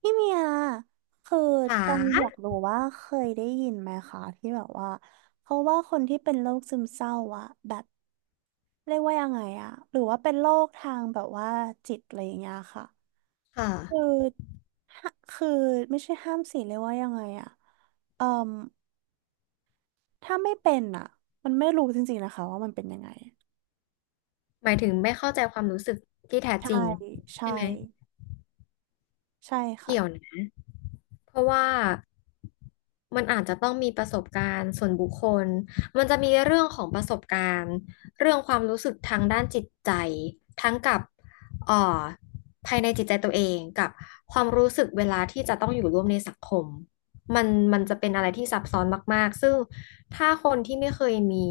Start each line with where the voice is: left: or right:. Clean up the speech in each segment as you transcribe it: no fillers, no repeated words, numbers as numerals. right: พี่เมียคือ
left: จ๋
right: ต้องอยาก
left: า
right: รู้ว่าเคยได้ยินไหมคะที่แบบว่าเพราะว่าคนที่เป็นโรคซึมเศร้าอะแบบเรียกว่ายังไงอะหรือว่าเป็นโรคทางแบบว่าจิตอะไรอย่างเงี้ยค่ะ
left: ค่ะ
right: คือฮะคือไม่ใช่ห้ามสิเรียกว่ายังไงอะเอ่มถ้าไม่เป็นอะมันไม่รู้จริงๆนะคะว่ามันเป็นยังไง
left: หมายถึงไม่เข้าใจความรู้สึกที่แท้จ
right: ใช่
left: ริง
right: ใช่
left: ใช่ไหม
right: ใช่ค่ะ
left: เกี่ยวนะเพราะว่ามันอาจจะต้องมีประสบการณ์ส่วนบุคคล มันจะมีเรื่องของประสบการณ์เรื่องความรู้สึกทางด้านจิตใจ ทั้งกับเอ่อภายในจิตใจตัวเองกับความรู้สึกเวลาที่จะต้องอยู่ร่วมในสังคมมันมันจะเป็นอะไรที่ซับซ้อนมากๆซึ่ง ถ้าคนที่ไม่เคยมี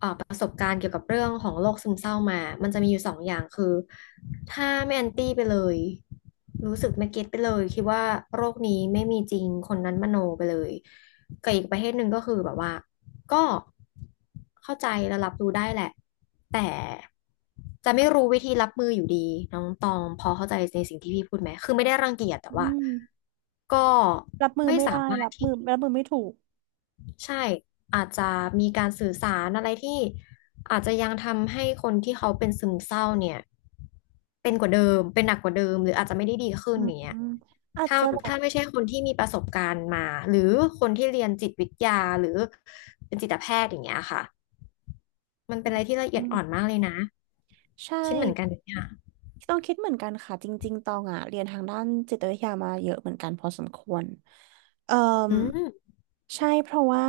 left: ประสบการณ์เกี่ยวกับเรื่องของโรคซึมเศร้ามามันจะมีอยู่สองอย่างคือถ้าไม่แอนตี้ไปเลยรู้สึกไม่เก็ตไปเลยคิดว่าโรคนี้ไม่มีจริงคนนั้นมโนไปเลยกับอีกประเภทหนึ่งก็คือแบบว่าก็เข้าใจและรับรู้ได้แหละจะไม่รู้วิธีรับมืออยู่ดีน้องตองพอเข้าใจในสิ่งที่พี่พูดไหมคือไม่ได้รังเกียจแต่
right: อื
left: ว่า
right: ม
left: ก็
right: รับมือ
left: ไม่
right: ไม่
left: สา
right: ได้
left: มาร
right: รั
left: ถ
right: บ
left: ที่
right: มือรับมือไม่ถูก
left: ใช่อาจจะมีการสื่อสารอะไรที่อาจจะยังทำให้คนที่เขาเป็นซึมเศร้าเนี่ยเป็นกว่าเดิมเป็นหนักกว่าเดิมหรืออาจจะไม่ได้ดีขึ้
right: อื
left: นอย่างเนี้ย
right: มอาจ
left: ถ้า
right: จะแบบ
left: ถ้าไม่ใช่คนที่มีประสบการณ์มาหรือคนที่เรียนจิตวิทยาหรือเป็นจิตแพทย์อย่างเงี้ยค่ะมันเป็นอะไรที่ละเอียดอ่อนมากเลยนะ
right: ใช่
left: คิดเหมือนกันเนี่ย
right: ต้องคิดเหมือนกันค่ะจริงๆตองอ่ะเรียนทางด้านจิตวิทยามาเยอะเหมือนกันพอสมควรเอ่อ
left: อืม
right: ใช่เพราะว่า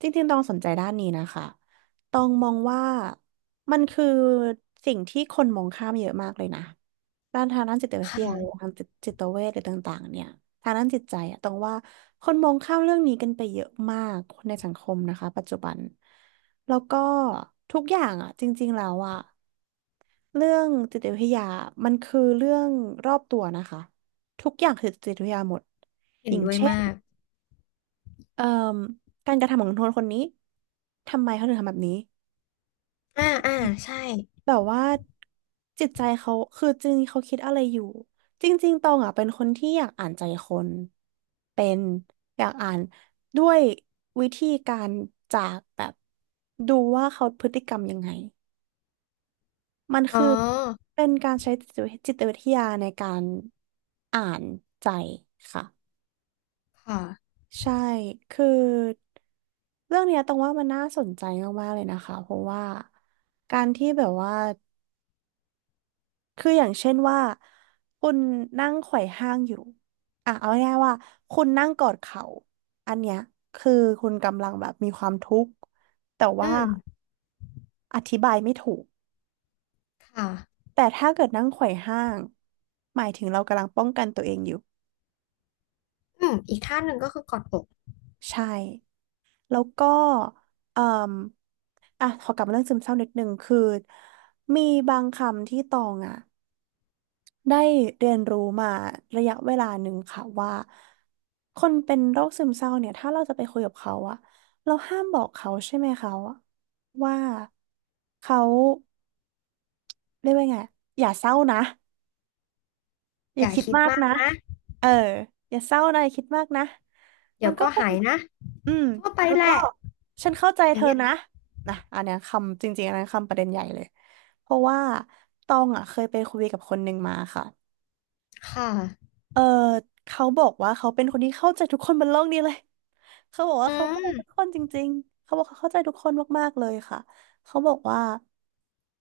right: จริงๆตองสนใจด้านนี้นะคะตองมองว่ามันคือสิ่งที่คนมองข้ามเยอะมากเลยนะด้านทางด้านจิตวิ
left: ค
right: ทยาหรือ
left: ่ะ
right: ทางจิตเวชหรือต่างๆเนี่ยทางด้านจิตใจอะตองว่าคนมองข้ามเรื่องนี้กันไปเยอะมากในสังคมนะคะปัจจุบันแล้วก็ทุกอย่างอ่ะจริงๆแล้วอ่ะ เรื่องจิตวิทยามันคือเรื่องรอบตัวนะคะ ทุกอย่างคือจิตวิทยาหมด
left: เห็
right: อ
left: น
right: ย่าง
left: ด้วย
right: เช่น
left: มาก
right: เอ่อการกระทำของคนคนนี้ ทำไมเขาถึงทำแบบนี้
left: อ่าอ่าใช่
right: แบบว่าจิตใจเขาคือจริงๆเขาคิดอะไรอยู่ จริงๆตองอ่ะเป็นคนที่อยากอ่านใจคนเป็นอยากอ่านด้วยวิธีการจากแบบดูว่าเขาพฤติกรรมยังไง มัน
left: อ๋อ
right: คือเป็นการใช้จิตวิทยาในการอ่านใจค่ะ
left: ค่ะ
right: ใช่คือเรื่องเนี้ยตรงว่ามันน่าสนใจมากๆเลยนะคะเพราะว่าการที่แบบว่าคืออย่างเช่นว่าคุณนั่งไขว่ห้างอยู่อ่ะเอาง่ายๆว่าคุณนั่งกอดเข่าอันเนี้ยคือคุณกำลังแบบมีความทุกข์แต่ว่า
left: อืม
right: อธิบายไม่ถูก
left: ค่ะ
right: แต่ถ้าเกิดนั่งไขว่ห้างหมายถึงเรากำลังป้องกันตัวเองอยู่
left: อืมอีกท่าหนึ่งก็คือกอดอก
right: ใช่ แล้วก็เอ่มอ่ะขอกลับมาเรื่องซึมเศร้านิดนึงคือ มีบางคำที่ตองอ่ะได้เรียนรู้มาระยะเวลาหนึ่งค่ะว่าคนเป็นโรคซึมเศร้าเนี่ยถ้าเราจะไปคุยกับเขาอ่ะเราห้ามบอกเขาใช่ไหมเขาอะว่าเขาเรียกว่าไงอย่าเศร้านะอ
left: อ
right: ย่า
left: ย่า
right: คิด
left: คิด
right: มาก
left: มาก
right: นะ
left: นะ
right: เอออย่าเศร้านะอย่าคิดมากนะมั
left: เดี๋ย
right: น
left: ว
right: ก็
left: ก็
right: คง
left: หายนะ
right: อืม
left: ทั่วไป
right: แล้ว
left: แห
right: ก็
left: ละ
right: ฉันเข้าใจ
left: อ
right: เธ
left: ย่าง
right: อ
left: เงี้ย
right: นะนะอันเนี้ยคำจริงๆอันนั้นคำประเด็นใหญ่เลยเพราะว่าตองอ่ะเคยไปคุยกับคนหนึ่งมาค่ะ
left: ค่ะ
right: เออเขาบอกว่าเขาเป็นคนที่เข้าใจทุกคนบนโลกนี้เลยเขาบอกว่า
left: อื
right: เขาเข้าใจทุก
left: ม
right: คนจริงๆเขาบอกเขาเข้าใจทุกคนมากๆเลยค่ะเขาบอกว่า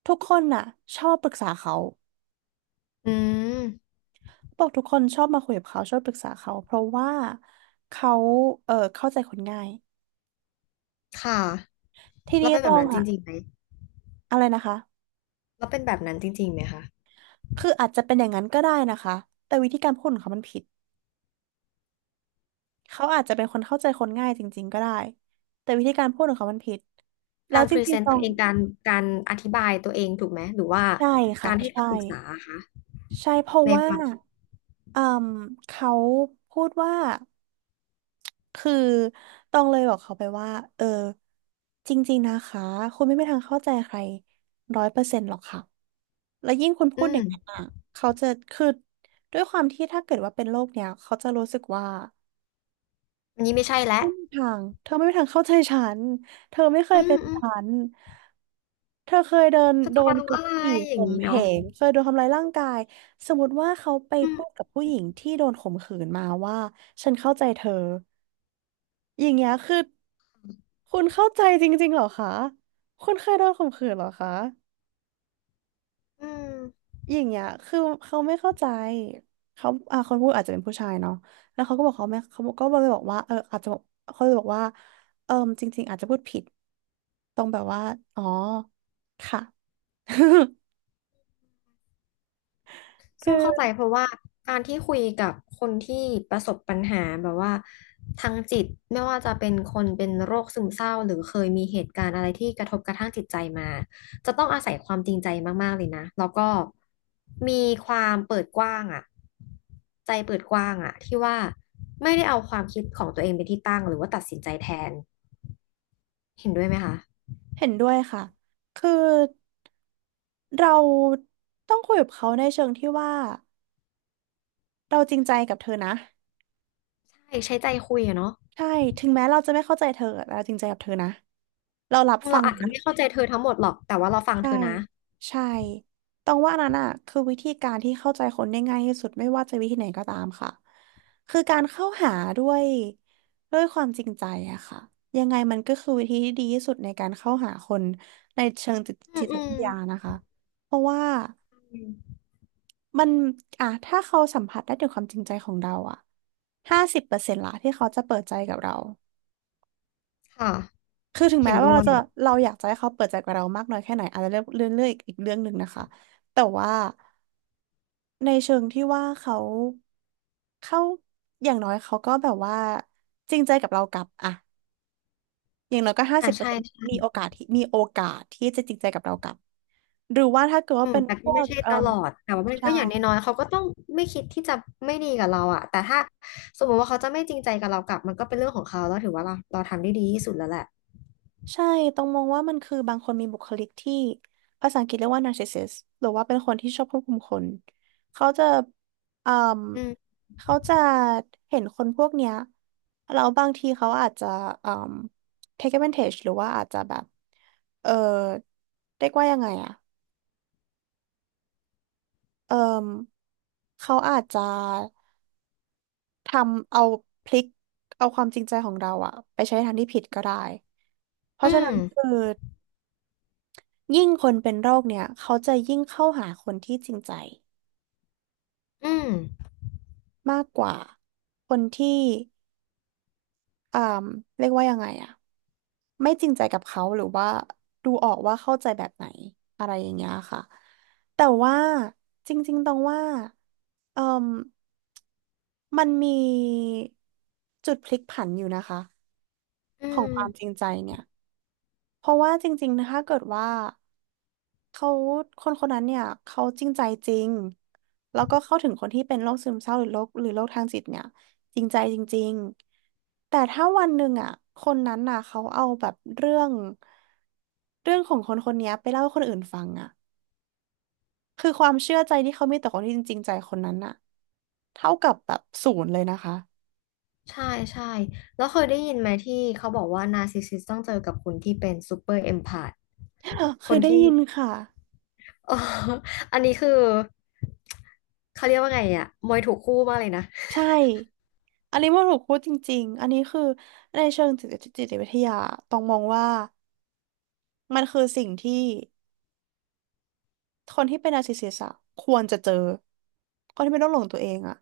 right: ทุกคนน่ะชอบปรึกษาเขา
left: อืม
right: บอกทุกคนชอบมาคุยกับเขาชอบปรึกษาเขาเพราะว่าเขาเข้าใจคนง่าย
left: ค่ะ
right: ที
left: เรา
right: นี้
left: เป็น
right: ต
left: แบ
right: อ
left: บ
right: ง
left: นั้นจ
right: อ่ะ
left: ริงๆไหม
right: อะไรนะคะ
left: เราเป็นแบบนั้นจริงๆไหมคะ
right: คืออาจจะเป็นอย่างนั้นก็ได้นะคะแต่วิธีการพูดของเขามันผิดเขาอาจจะเป็นคนเข้าใจคนง่ายจริงๆก็ได้แต่วิธีการพูดของเขามันผิดแล้
left: กา
right: ว
left: ร
right: จ
left: พรี
right: ริ
left: เซ
right: ง
left: น
right: ๆต
left: ต์
right: ร
left: ตัว
right: ง
left: เองการอธิบายตัวเองถูกไหมหรือว่า
right: ใช่ค่ะ
left: การให้
right: ใช่
left: คำปรึกษาอะคะ
right: ใช่เพราะ
left: ใน
right: ว่า
left: ความคิด
right: อืมเขาพูดว่าคือตองเลยบอกเขาไปว่าเออจริงๆนะคะคุณไม่มีทางเข้าใจใคร100%หรอกค่ะ
left: อื
right: เด็
left: ม
right: กนั้นอ่ะเขาจะคือด้วยความที่ถ้าเกิดว่าเป็นโรคเนี้ยเขาจะรู้สึกว่า
left: อันนี้ไม่ใช่แล้ว
right: ทางเธอไม่มีทางเข้าใจฉันเธอไม่เค
left: อื
right: ย
left: ม
right: เป็น
left: อืม
right: ฉันเธอเคยเดิน
left: เธอ
right: โด
left: จะ
right: น
left: มา
right: ก
left: รู้อะ
right: ด
left: ไร
right: ขี่
left: อ
right: ข่
left: ย่าง
right: ม
left: นี้
right: เห
left: เนาะ
right: งเคยโดนทำร้ายร่างกายสมมติว่าเขาไป
left: อื
right: พูด
left: ม
right: กับผู้หญิงที่โดนข่มขืนมาว่าฉันเข้าใจเธออย่างเงี้ยคือคุณเข้าใจจริงๆเหรอคะคุณเคยโดนข่มขืนเหรอคะ
left: อืม
right: อย่างเงี้ยคือเขาไม่เข้าใจเขาคนพูดอาจจะเป็นผู้ชายเนาะแล้วเขาก็บอกเขาไม่เขาก็เลยบอกว่าอาจจะบอกเขาเลยบอกว่าเออจริงๆอาจจะพูดผิด ตรงแบบว่า อ๋อ ค่ะ คื
left: ซึ่งเข้าใจ
right: อ
left: เพราะว่าการที่คุยกับคนที่ประสบปัญหาแบบว่าทางจิตไม่ว่าจะเป็นคนเป็นโรคซึมเศร้าหรือเคยมีเหตุการณ์อะไรที่กระทบกระทั่งจิตใจมาจะต้องอาศัยความจริงใจมากๆเลยนะแล้วก็มีความเปิดกว้างอะใจเปิดกว้างอะที่ว่าไม่ได้เอาความคิดของตัวเองเป็นที่ตั้งหรือว่าตัดสินใจแทนเห็นด้วยไหมคะ
right: เห็นด้วยค่ะ คือเราต้องคุยกับเขาในเชิงที่ว่าเราจริงใจกับเธอนะ
left: ใช่ใช้ใจคุยอะเนาะ
right: ใช่ ถึงแม้เราจะไม่เข้าใจเธอ เราจริงใจกับเธอนะ เรารับฟั
left: เรา
right: ง
left: อาจจะ
right: นะ
left: ไม่เข้าใจเธอทั้งหมดหรอกแต่ว่าเราฟัง
right: ใช่
left: เธอนะ
right: ใช่ต้องว่านั้นอ่ะคือวิธีการที่เข้าใจคนได้ง่ายที่สุดไม่ว่าจะวิธีไหนก็ตามค่ะคือการเข้าหาด้วยด้วยความจริงใจอะค่ะยังไงมันก็คือวิธีที่ดีที่สุดในการเข้าหาคนในเชิงจิต
left: อื
right: จิ
left: ม
right: ต
left: อื
right: วิ
left: ม
right: ทยานะคะเพราะว่ามันอ่ะถ้าเขาสัมผัสได้ถึงความจริงใจของเราอะ50%ละที่เขาจะเปิดใจกับเรา
left: ค่ะ
right: คือถึง
left: เห็
right: แม้
left: น
right: ว่า
left: ด้
right: เรา
left: วย
right: จะ เราอยากจะให้เขาเปิดใจกับเรามากน้อยแค่ไหนอาจจะเรื่องอีกเรื่องหนึ่งนะคะแต่ว่า ในเชิงที่ว่าเขาอย่างน้อยเขาก็แบบว่าจริงใจกับเรากลับอะอย่างน้อยก็ห้า
left: อ่า
right: สิบเปอร์
left: ใช่
right: เซ็นต์
left: ใช่
right: มีโอกาสที่จะจริงใจกับเรากลับหรือว่าถ้าเกิด
left: อื
right: ว่า
left: ม
right: เป็น
left: แต่
right: พ
left: ก็
right: ว
left: ไม่
right: ก
left: ใช่ตลอด แต่ว่ามัน
right: ใช่
left: ก็อย่างน้อยๆ เขาก็ต้องไม่คิดที่จะไม่ดีกับเราอะแต่ถ้าสมมติว่าเขาจะไม่จริงใจกับเรากลับมันก็เป็นเรื่องของเขาแล้วถือว่าเราทำได้ดีที่สุดแล้วแหละ
right: ใช่ ต้องมองว่ามันคือบางคนมีบุคลิกที่ภาษาอังกฤษเรียกว่า narcissist หรือว่าเป็นคนที่ชอบควบคุมคนเขาจะอืม
left: อืม
right: เขาจะเห็นคนพวกเนี้ยแล้วบางทีเขาอาจจะอืม take advantage หรือว่าอาจจะแบบ เออเรียกว่ายังไงอะ เออเขาอาจจะทำเอาพลิกเอาความจริงใจของเราอะไปใช้ในทางที่ผิดก็ได้ เพราะ
left: อื
right: ฉะนั้
left: ม
right: นคือ ยิ่งคนเป็นโรคเนี่ยเขาจะยิ่งเข้าหาคนที่จริงใจ
left: อืม
right: มากกว่าคนที่อ่าเรียกว่ายังไงอะไม่จริงใจกับเขาหรือว่าดูออกว่าเข้าใจแบบไหนอะไรอย่างเงี้ยค่ะแต่ว่าจริงๆตรงว่าเอ่มมันมีจุดพลิกผันอยู่นะคะ
left: อื
right: ของ
left: ม
right: ความจริงใจเนี่ย เพราะว่าจริงๆนะถ้าเกิดว่าเขาคนคนนั้นเนี่ยเขาจริงใจจริงแล้วก็เข้าถึงคนที่เป็นโรคซึมเศร้าหรือโรคทางจิตเนี่ยจริงใจจริงๆแต่ถ้าวันหนึ่งอ่ะคนนั้นน่ะเขาเอาแบบเรื่องของคนคนเนี้ยไปเล่าให้คนอื่นฟังอ่ะคือความเชื่อใจที่เขามีต่อคนที่จริงใจคนนั้นน่ะเท่ากับแบบศูนย์เลยนะคะ
left: ใช่ใช่แล้วเคยได้ยินไหมที่เขาบอกว่านาร์ซิสซิสต้องเจอกับคนที่เป็นซูเปอร์เอมพาธ
right: เค
left: ค
right: ย
left: น
right: ได้
left: ที่
right: ยินค่ะ
left: อ๋ออันนี้คือเขาเรียกว่าไงอะมวยถูกคู่มากเลยนะ
right: ใช่อันนี้มันถูกพูดจริงๆอันนี้คือในเชิงจิตจิตวิทยาต้องมองว่ามันคือสิ่งที่คนที่เป็นนาร์ซิสซิสต์อะควรจะเจอคนที่เป็นโรคหลงตัวเองอะ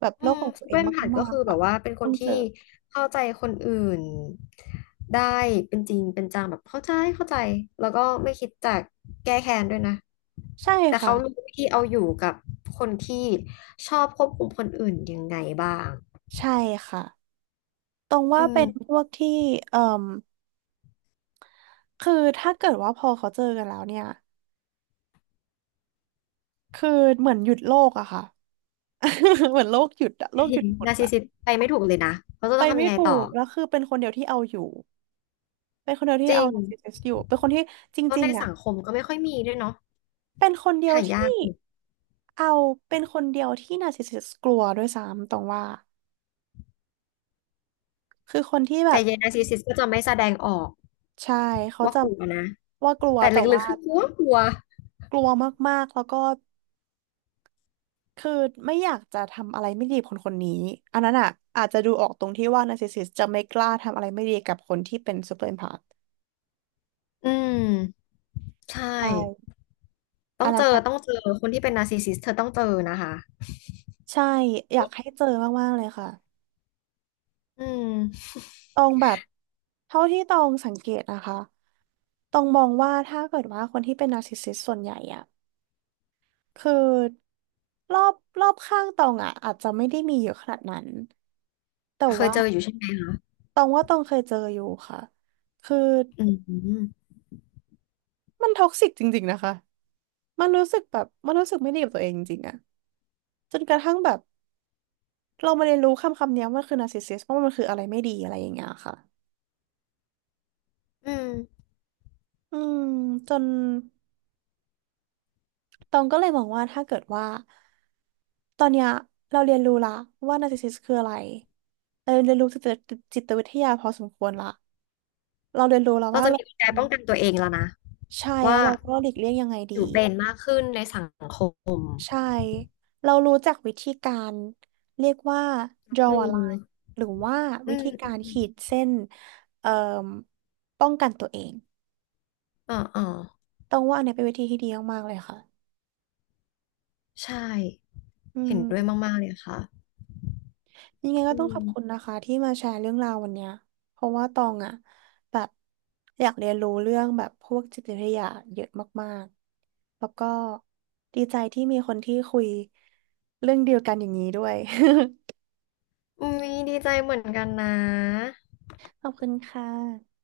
right: แบบ
left: อื
right: โรค
left: ม
right: หลงตั
left: ซู
right: วเอ
left: เป
right: ง
left: อร์มหัด
right: มา
left: ก็
right: ก
left: คือ
right: ๆ
left: แบ
right: อะ
left: บว่าเป็นค
right: ต้
left: น
right: องเจ
left: ที่
right: อ
left: เข้าใจคนอื่นได้เป็นจริงเป็นจังแบบเข้าใจเข้าใจแล้วก็ไม่คิดจะแก้แค้นด้วยนะ
right: ใช่
left: แต่
right: ค่ะ
left: เขารู้วิธีเอาอยู่กับคนที่ชอบควบคุมคนอื่นยังไงบ้าง
right: ใช่ค่ะตรงว่า
left: อื
right: เป็
left: ม
right: นพวกที่เอ่มคือถ้าเกิดว่าพอเขาเจอกันแล้วเนี่ยคือเหมือนหยุดโลกอะค่ะ เหมือนโลกหยุดอะโลกห
left: เห็
right: ยุ
left: น
right: ดหมด
left: นาร์ซิส
right: อะ
left: ซิสต์ไปไม่ถูกเลยนะเขาจะ
right: ไป
left: ต้องทำ
right: ไม่
left: ยังไง
right: ถู
left: ต่อ
right: กแล้วคือเป็นคนเดียวที่เอาอยู่ เป็นคนเดียวที่
left: จริ
right: เอา
left: ง
right: narcissist อยู่เป็นคนที่จ
left: แล้ว
right: ริ
left: ใน
right: งๆอ่ะ
left: สังคมก็ไม่ค่อยมีด้วยเนาะ
right: เป็นคนเดียว
left: หายาก
right: ที่
left: อยู่
right: เอาเป็นคนเดียวที่ narcissist กลัวด้วยซ้ำตรงว่า คือคนที่แบ
left: แต่
right: บ
left: เยนาร์ซิสซิสต์ก็จะไม่แสดงออก
right: ใช่เขา
left: ว่า
right: จะ
left: กลัวนะ
right: ว่ากลัว
left: แต่
right: แต่
left: ลึก
right: ว่า
left: ๆคือกลัวกลัว
right: กลัวมากๆแล้วก็คือไม่อยากจะทำอะไรไม่ดีกับคนคนนี้อันนั้นอ่ะอาจจะดูออกตรงที่ว่า narcissist จะไม่กล้าทำอะไรไม่ดีกับคนที่เป็น super empath
left: อืม ใช่
right: ใช่
left: ต้
right: อั
left: อ
right: น
left: งเจ
right: นั้น
left: อ ต้อง
right: อ่ะ
left: เจอ คนที่เป็นนาร์ซิสซิสเธอต้องเจอนะคะ
right: ใช่อยากให้เจอมากๆเลยค่ะ
left: อืม
right: ตองแบบเท่าที่ตองสังเกตนะคะตองมองว่าถ้าเกิดว่าคนที่เป็นนาร์ซิสซิสส่วนใหญ่อะคือรอบรอบข้างตองอะอาจจะไม่ได้มีเยอะขนาดนั้นแต่
left: แต่เคย
right: ว่า
left: เจออยู่ใช่ไหม
right: ตองว่าตองเคยเจออยู่ค่ะคือ
left: อืม
right: มันท็อกซิกจริงๆนะคะมันรู้สึกไม่ดีกับตัวเองจริงๆอะจนกระทั่งแบบเรามาเรียนรู้คำคำนี้ว่ามันคือนาร์ซิสซิสว่าะมันคืออะไรไม่ดีอะไรอย่างเงี้ยค่ะ
left: อืม
right: อืมจน ตองก็เลยมองว่าถ้าเกิดว่าตอนเนี้ยเราเรียนรู้ละว่านาร์ซิสซิสคืออะไรเราเรียนรู้จิตจิตวิทยาพอสมควรละเราเรียนรู้แล้ว
left: เรา
right: ว่า
left: จะ
right: เรา
left: มีกล
right: ค
left: ไก
right: วร
left: ป้องกันตัวเองแล้วนะ
right: ใช่แล้
left: ว่า
right: วเราก็หลีกเลี่ยงยังไงดี
left: อยู่เป็นมากขึ้นในสังคม
right: ใช่เรารู้จักวิธีการเรียกว่า
left: อื
right: draw a line
left: ม
right: หรือว่า
left: อื
right: วิ
left: ม
right: ธีกา
left: อื
right: ร
left: ม
right: ขีดเส้นเอ่อป้องกันตัวเอง
left: อ๋ออ๋อ
right: ต้องว่าอันเนี้ยเป็นวิธีที่ดีมากๆเลยค่ะ
left: ใช่
right: อื
left: เห็นด้วย
right: ม
left: มากๆเลยค่ะ
right: ยังไงก็
left: อื
right: ต้องขอบคุณ
left: ม
right: นะคะที่มาแชร์เรื่องราววันเนี้ยเพราะว่าตองอ่ะแบบอยากเรียนรู้เรื่องแบบพวกจิตวิทยาเยอะมากๆแล้วก็ดีใจที่มีคนที่คุยเรื่องเดียวกันอย่างนี้ด้วย
left: อุ้ยดีใจเหมือนกันนะ
right: ขอบคุณค่ะ